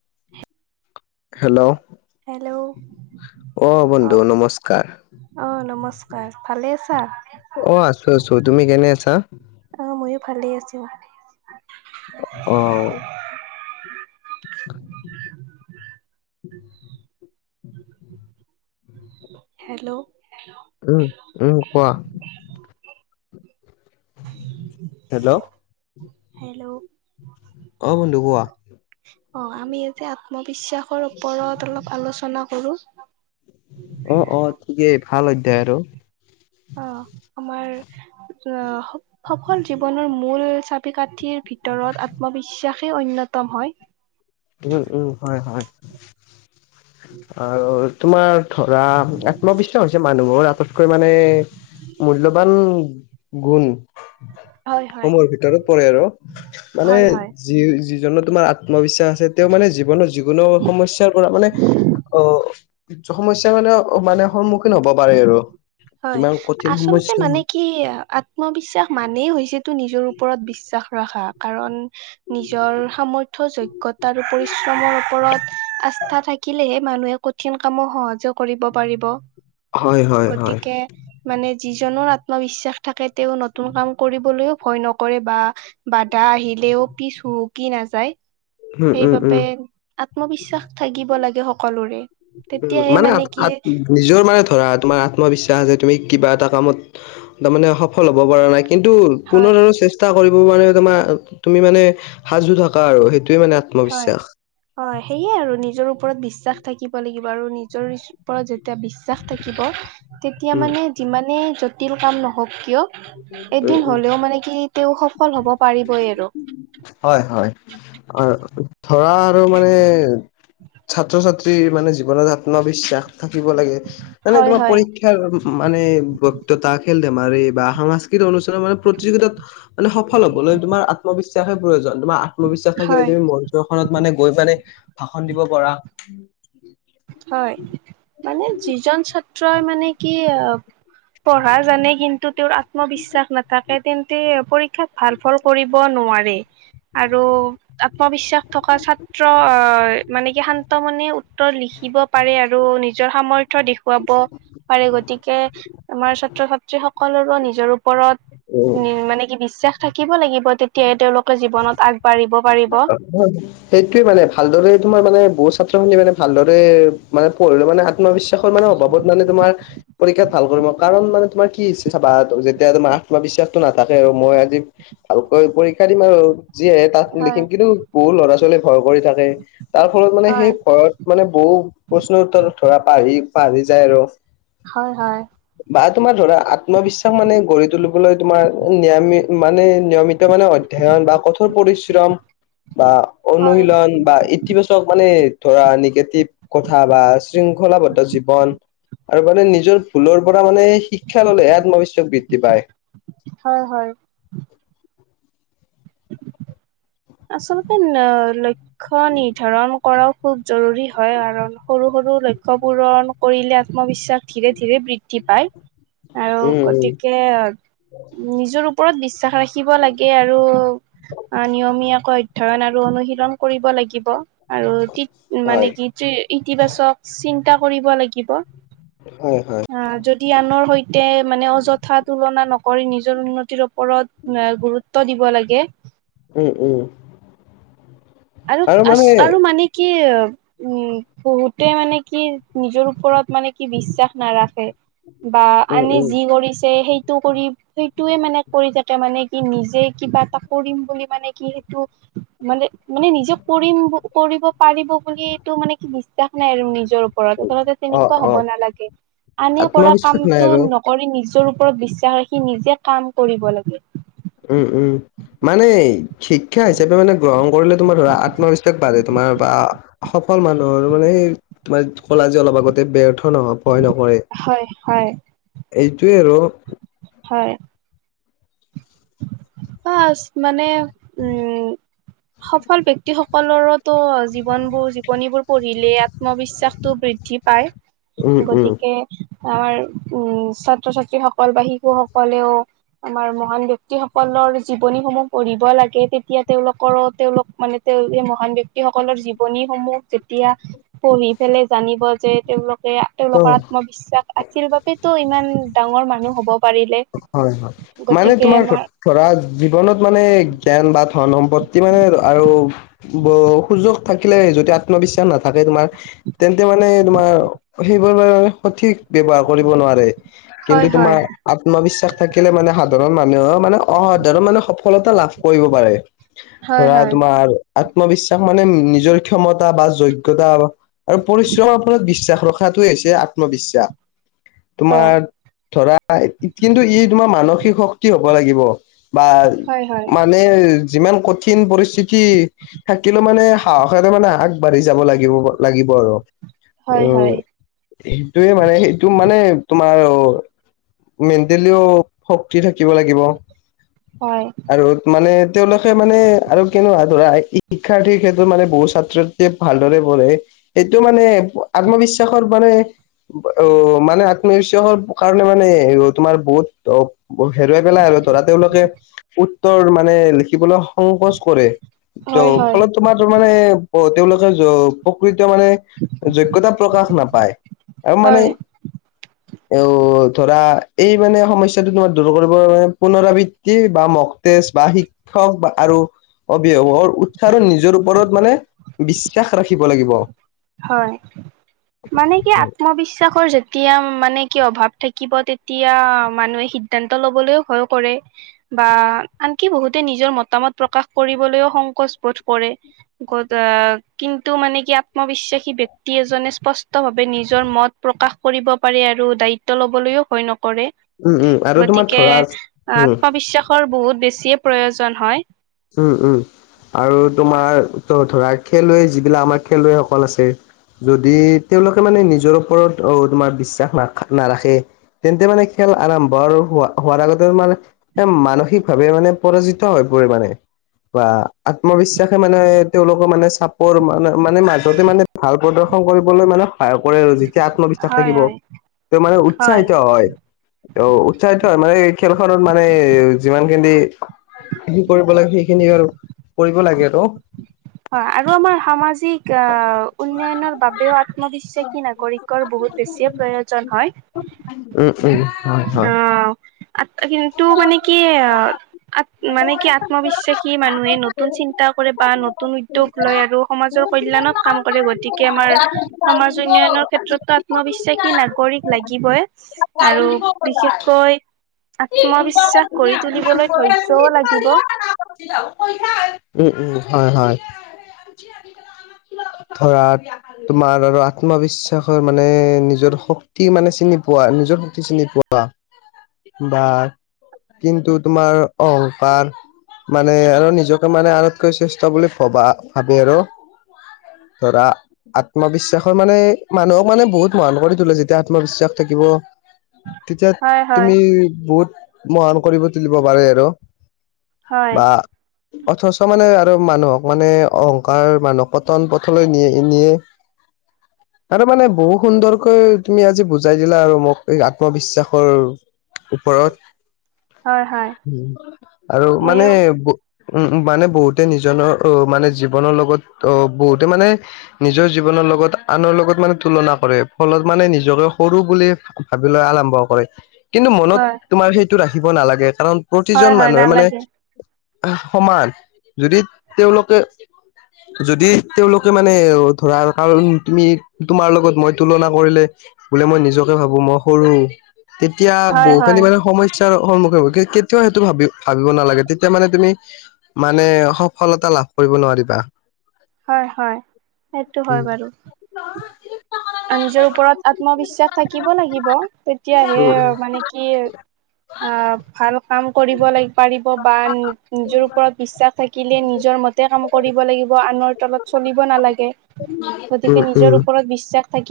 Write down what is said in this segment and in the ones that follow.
[inaudible] Hello hello. অ বন্ধু নমস্কাৰ। অহ নমস্কাৰ ভালে আছা। অ আছো আছো তুমি কেনে আছা অহ ময়ো ভালেই আছো। অ হেল্ল'। উম উম কোৱা। Hello hello. অ বন্ধু কোৱা। অ আমি ইতে আত্মবিশ্বাসৰ ওপৰত অলপ আলোচনা কৰো। অ অ ঠিকেই ভাল অধ্যায় সেইটো। অ আমাৰ আহ সফল জীৱনৰ মূল চাবি কাঠিৰ। ভিতৰত আত্মবিশ্বাসেই অন্যতম হয়। উম উম হয় হয়। আৰু তোমাৰ ধৰা আত্মবিশ্বাস হৈছে মানুহৰ। কৈ মানে মূল্যয়বান গুণ। অ। সময়ৰ ভিতৰত পৰে আৰু মানে হয় হয় যি যিজ তোমাৰ আত্মবিশ্বাস। আছে মানে জীৱনৰ যিকোনো সমস্যাৰ পৰা মানে অ সমস্যা মানে। মানে সন্মুখীন হ'ব পাৰে আৰু। হয় যিমান কঠিন আচলতে সমস্যা মানে কি আত্মবিশ্বাস মানেই হৈছে। টো নিজৰ ওপৰত বিশ্বাস ৰখা কাৰণ। নিজৰ সামৰ্থ যোগ্যতা আৰু পৰিশ্ৰমৰ ওপৰত আস্থা থাকিলেহে মানুহে কঠিন কামো সহজ কৰিব পাৰিব। হয় হয় হয়। গতিকে মানে। যিজনৰ আত্মবিশ্বাস থাকে তেওঁ নতুন কাম কৰিবলৈও ভয় নকৰে বা বাধা আহিলে লেও পিছ হুকি নাযায়। উম উম উম সেইবাবে আত্মবিশ্বাস থাকিব লাগে সকলোৰে। উম তেতিয়াহে মানে কি নিজৰ মানে ধৰা তোমাৰ আত্মবিশ্বাস। এয়া যে তুমি কিবা এটা কামত তাৰ মানে সফল হ'ব পৰা নাই। কিন্তু হয় পুনৰ আৰু চেষ্টা কৰিব কাৰে তোমাৰ তুমি মানে সাজু থাকা আৰু সেইটো। হয় হয় সেয়ে আৰু নিজৰ ওপৰত বিশ্বা- বিশ্বাস থাকিব লাগিব আৰু নিজৰ পৰা এতিয়া বিশ্বাস থাকিব তেতিয়া উম মানে যিমানে জটিল কাম নহওক কিয় উম এদিন উম হ'লেও মানে কি তেওঁ সফল হ'ব পাৰিবই আৰু। অ ধৰা আৰু মানে ছাত্ৰ ছাত্ৰী মানে জীৱনত আত্মবিশ্বাস থাকিব লাগে মানে হয় তোমাৰ হয় পৰীক্ষাৰ মানে বক্তয়তা খেল ধেমাৰি বা সাংস্কৃ- স অনুষ্ঠানৰ মানে প্ৰতিযোগিতাত মানে সফল হ'ব ন তোমাৰ আত্মবিশ্বাসে প্ৰয়োজন তোমাৰ আত্মবিশ্বাস থাকিবে হয় তুমি মঞ্চ খনত মানে গৈ পানে ভাষণ দিব পাৰা হয় মানে যিজন ছাত্ৰই মানে কি আহ পঢ়া জানে কিন্তু তেওঁৰ আত্মবিশ্বাস নাথাকে তেন্তে পৰী ক্ষাত ভাল ফল কৰিব নোৱাৰে। আৰু আত্মবিশ্বাস থকা ছাত্ৰ আহ মানে কি শান্ত মনে উত্তৰ লিখি আৰু নিজৰ সামৰ্থয় দেখুৱাব পাৰে গতিকে আমাৰ ছাত্ৰ ছাত্ৰীসকল স নিজৰ ওপৰত মানে কি বিশ্বাস থাকিব লাগিব তেতিয়াহে তেওঁলোক সেইটোয়ে মানে ভালদৰে তোমাৰ মানে বহুত ছাত্ৰ খিনি মানে ভালদৰে মানে পঢ়ো মানে আত্মবিশ্বাসৰ মানে অভাৱত মানে তোমাৰ পৰীক্ষাত ভাল কৰি কাৰণ মানে তোমাৰ কি চাবা যেতিয়া তোমাৰ আত্মবিশ্বাসটো নাথাকে আৰু মই আজি ভালকৈ পৰীক্ষা দিম আৰু যি আহে তাত হয় লিখিম কিন্তু বহুত ল'ৰা ছোৱালী ভৰ কৰি থাকে তাৰ ফলত মানে সেই হয় ভয়ৰত মানে বহু প্ৰশ্নৰ উত্তৰ ধৰা পাহি বাহি যায় আৰু। হয় হয় বা তোমাৰ ধৰা আত্মবিশ্বাস মানে গঢ়ি তুলিবলৈ তোমাৰ নিৰামি মানে নিয়মিত মানে ধ্যয়ান বা কঠোৰ পৰিশ্ৰম বা হয় অনুশীলন বা ইতিবাচক মানে ধৰা নিগেটিভ কথা বা শৃংখলাবদ্ধ জীৱন আৰু মানে নিজৰ ভুলৰ ওপৰত মানে শিক্ষা ললে আত্মবিশ্বাস বৃদ্ধি পায়। হয় হয় আচলতে ন লক্ষ্য নিৰ্ধাৰণ কৰক খুব জৰুৰী হয় কাৰণ সৰু সৰু লক্ষ্য পূৰণ কৰিলে আত্মবিশ্বাস ধীৰে ধীৰে বৃদ্ধি পায় [inaudible] আৰু উম উম গতিকে নিজৰ ওপৰত বিশ্বাস ৰাখিব লাগে আৰু আ নিয়মীয়াকৈ অধ্যয়ন আৰু অনুশীলন কৰিব লাগিব আৰু মানে হয় কি ইতিবাচক চিন্তা কৰিব লাগিব হয় হয় অ যদি আনৰ সৈতে মানে অযথা তুলনা নক কৰি নিজৰ উন্নতিৰ ওপৰত গুৰুত্ব দিব লাগে উম উম আৰু আ আৰু মানে কি উম বহুতে মানে কি নিজৰ ওপৰত মানে কি বিশ্বাস নাৰাখে বা উম আনে উম যি কৰিছে সেইটো কৰি সেইটোয়ে মানে কৰি থাকে মানে কি নিজে কিবা এটা কৰিম বুলি মানে কি সেইটো মানে মানে নিজে কৰিম কৰিব পাৰিব বুলি এইটো মানে কি বিশ্বাস নাই আৰু নিজৰ ওপৰত আচলতে অ তেনেকোৱা অ হব নালাগে আনে কৰা আত্মবিশ্বাস নাই কামটো আৰু নকৰি নিজৰ ওপৰত বিশ্বাস ৰাখি নিজে কাম কৰিব লাগে উম উম মানে শিক্ষা হিচাপে মানে গ্ৰহণ কৰিলে তোমাৰ ধৰা আত্মবিশ্বাস বাঢ়ে তোমাৰ বা সফল মানুহৰ মানে তোমাৰ ক'লাজি অলপ আগতে বেয় নহ ভয় নকৰে হয় হয় এইটোৱে আৰু হয় বা মানে উম সফল ব্যক্তিসকলৰো ত জীৱনবোৰ জীৱনীবোৰ পঢ়িলে ইয়াত আত্মবিশ্বাসটো বৃদ্ধি পায় উম উম গতিকে আমাৰ উম ছাত্ৰ ছাত্ৰীসকল বা শিশু সকলেও আমাৰ মহান ব্যক্তি সক সকলৰ জীৱনীসমূহ পঢ়িব লাগে তেতিয়া তেওঁলোকৰো তেওঁলোক মানে তেওঁ এই মহান ব্যক্তিসকলৰ জীৱনীসমূহ যেতিয়া পঢ়ি পেলাই জানিব যে তেওঁলোক যে তেওঁলোকৰ ত আত্মবিশ্বাস আছিল বাবেতো ইমান ডাঙৰ মানুহ হ'ব পাৰিলে হয় হয় মানে গতিকে তোমাৰ ক আমাৰ ধৰা জীৱনত মানে জ্ঞান বা ধন সম্পত্তি মানে আৰু ব সুযোগ থাকিলে যদি আত্মবিশ্বাস নাথাকে তোমাৰ তেন্তে মানে তোমাৰ সেইব সঠিক ব্যৱহাৰ কৰিব নোৱাৰে কিন্তু হয় হয় তোমাৰ আত্মবিশ্বাস থাকিলে মানে সাধাৰণ মানুহে মানে অসাধাৰণ মানে সফলতা লাভ কৰিব পাৰে হয় ধৰা হয় তোমাৰ আত্মবিশ্বাস মানে নিজৰ ক্ষমতা বা যোগ্যতা আৰু পৰিশ্ৰমৰ ওপৰত বিশ্বাস ৰখাটোৱেই হৈছে আত্মবিশ্বাস হয় তোমাৰ ধৰা কিন্তু ই তোমাৰ মানসিক শক্তি হ'ব লাগিব বা হয় হয় মানে যিমান কঠিন পৰিস্থিতি থাকিলো মানে সাহসেৰে মানে আগবাঢ়ি যাব লাগিব লাগিব আৰু অ হয় হয় সেইটোয়ে মানে সেইটো মানে তোমাৰ মেণ্টেলিও শক্তি থাকিব লাগিব হয় আৰু মানে তেওঁলোকে মানে আৰু কেনেকোৱা ধৰা শিক্ষাৰ্থীৰ ক্ষেত্ৰত মানে বহু ছাত্ৰ ছাত্ৰীয়ে ভালদৰে পঢ়ে সেইটো মানে আত্মবিশ্বাসৰ মানে অ মানে আত্মবিশ্বাসৰ কাৰণে মানে তোমাৰ বহুত অ হেৰুৱাই পেলাই আৰু ধৰা তেওঁলোকে উত্তৰ মানে লিখিবলৈ সংকোচ কৰে হয় হয় ফলত তোমাৰ মানে তেওঁলোকে প্ৰকৃত মানে যোগ্যতা প্ৰকাশ নাপায় আৰু মানে হয় অ ধৰা এই মানে সমস্যাটো তোমাৰ দূৰ কৰিব মানে পুনৰাবৃত্তি বা মক্তেছ বা শি ক্ষক আৰু অভিভাৱক উৎসাহো নিজৰ ওপৰত মানে বিশ্বাস ৰাখিব লাগিব হয় মানে কি আত্মবিশ্বাসৰ যেতিয়া মানে কি অভাৱ থাকিব তেতিয়া মানুহে সিদ্ধান্ত ল'বলৈও ভয় কৰে বা আন কি বহুতে নিজৰ মতামত প্ৰকাশ কৰিবলৈও সংকোচ বোধ কৰে কিন্তু টো মানে কি আত্মবিশ্বাসী ব্যক্তি এজনে স্পষ্টভাৱে নিজৰ মত প্ৰকাশ কৰিব পাৰে আৰু দায়িত্ব ল'বলৈও ভয় নকৰে উম কৰে আৰু তোমাৰ গতিকে ধৰা উম আত্মবিশ্বাসৰ বহুত বেছিয়ে প্ৰয়োজন হয় উম উম আৰু তোমাৰ ত ধৰা খেলুৱৈ যিবিলাক আমাৰ খেলুৱৈসকল আছে যদি তেওঁলোকে মানে নিজৰ ওপৰত আহ তোমাৰ বিশ্বাস নাখ নাৰাখে তেন্তে মানে খেল আৰম্ভ আৰু হ হোৱাৰ আগতে মানে মানসিক ভাৱে মানে পৰাজিত হয় বোৰে আত্মবিশ্বাসে মানে তেওঁলোকৰ মানে চাপৰ মানে মানে মাজতে মানে ভাল প্ৰদৰ্শন কৰিবলৈ মানে সহায় কৰে আৰু যেতিয়া আত্মবিশ্বাস হয় থাকিব হয় তেওঁ মানে উৎসাহিত হয় অ উৎসাহিত হয় মানে খেলখনত মানে যিমান স কৰিব লাগে সেইখিনি আৰু কৰিব লাগে আৰু হয় আৰু আমাৰ সামাজিক আহ উন্নয়নৰ বাবেও আত্মবিশ্বাসী নাগৰিকৰ বহুত বেছিয়ে প্ৰয়োজন হয় [unintelligible] [inaudible] ওম ওম অ কিন্তু মানে কি আ মানে কি আত্মবিশ্বাসী মানুহে নতুন চিন্তা কৰে বা নতুন উদ্যোগ লয় আৰু সমাজত কল্যাণত কাম কৰে গতিকে আমাৰ সমাজ উন্নয়নৰ ক্ষেত্ৰতো আত্মবিশ্বাসী নাগৰিক লাগে লাগিবই আৰু বিশেষকৈ কৈ থ আত্মবিশ্বাস গঢ়ি তুলিবলৈ ধৈৰ্যও লাগিব [unintelligible] [unintelligible] উ হয় হয় [inaudible] ধৰা তোমাৰ আৰু আত্মবিশ্বাসৰ মানে নিজৰ শক্তি মানে চিনি পোৱা। নিজৰ শক্তি চিনি পোৱা [inaudible] বা কিন্তু তোমাৰ অহংকাৰ মানে আৰু নিজকে মানে আনতকৈ শ্ৰেষ্ঠ বুলি ভবা ভাবি আৰু ধৰা আত্মবিশ্বাসৰ মানে মানুহক মানে বহুত মানুহ কৰি তোলে যেতিয়া আত্মবিশ্বাস থাকিব তেতিয়া হয় হয় তুমি বহুত মহান কৰিব তুলিব পাৰে আৰু হয় বা অথচ মানে মানুহক মানে অহংকাৰ মানুহক পটন পথলৈ নিয়ে নিয়ে [inaudible] আৰু মানে বহু সুন্দৰকৈ তুমি আজি বুজাই দিলা আৰু মোক এই আত্মবিশ্বাসৰ ওপৰত হয় হয় আৰু মানে ময়ো উম মানে বহুতে নিজৰনৰ অ মানে জীৱনৰ লগত অ বহুতে মানে নিজৰ জীৱনৰ লগত আনৰ লগত মানে তুলনা কৰে ফলত মানে নিজকে সৰু বুলি ভাবি লৈ আৰম্ভ কৰে কিন্তু মনত হয় তোমাৰ সেইটো ৰাখিব নালাগে কাৰণ হয় প্ৰতিজন হয় মানুহে মানে নালাগে সমান যদি তেওঁলোকে যদি তেওঁলোকে মানে ধৰাৰ কাৰণ তুমি তোমাৰ লগত মই তুলনা কৰিলে বোলে মই নিজকে ভাবো মই সৰু তেতিয়া হয় বহু খিনি হয় মানে সমস্যা সমস্যাৰ সন্মুখীন কেতিয়াও সেইটো ভ ভাবিব নালাগে তেতিয়া মানে তুমি মানে সফলতা লা [unintelligible] লাভ কৰিব নোৱাৰিবা হয় হয় সেইটো হয় উম বাৰু নিজৰ ওপৰত আত্মবিশ্বাস থাকিব লাগিব তেতিয়াহে উম মানে কি অ ভাল কাম কৰিব লাগ পাৰিব বা নিজৰ ওপৰত বিশ্বাস থাকিলে নিজৰ মতে কাম কৰিব লাগিব আনৰ লত চলিব নালাগে গতিকে উম নিজৰ উম ওপৰত বিশ্বাস থাক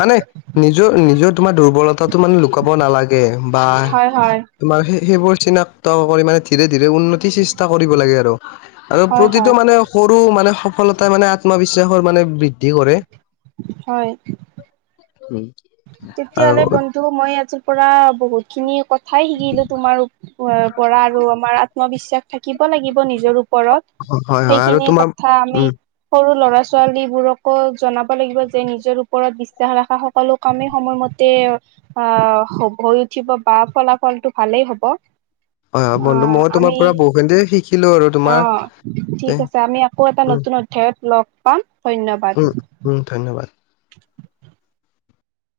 মানে নিজৰ নিজৰ তোমাৰ দুৰ্বলতাটো মানে লুকাব নালাগে। বা হয় হয় তোমাৰ সেইবোৰ চিনাক্ত কৰি মানে ধ ধৰে উন্নতি চেষ্টা কৰিব লাগে আৰু, আৰু হয় হয় প্ৰতিটো মানে সৰু মানে সফলতাই মানে আত্মবিশ্বাসৰ মানে বৃদ্ধি কৰে। হয় উম তেতিয়াহলে আৰু বন্ধু মই আজিৰ পৰা বহুত খিনি কথাই শিকিলো তোমাৰ পৰা আৰু আমাৰ আত্মবিশ্বাস থাকিব লাগিব নিজৰ ওপৰত হয় হয় আৰু সেইখিনি তোমাৰ কথা আমি উম সৰু ল'ৰা ছোৱালীবোৰকো জনাব লাগিব যে নিজৰ ওপৰত বিশ্বাস ৰখা সকলো কমেই সময়মতে আহ হৈ উঠিব বা ফলাফলটো ভালেই হব। হয় হয় [unintelligible] অ বন্ধু মই আমি তোমাৰ পৰা বহুখিনি শিকিলো আৰু অ তোমাৰ ঠিক তে আছে আমি আকৌ এটা উম নতুন ঠত লগ পাম ধন্যবাদ। উম উম ধন্যবাদ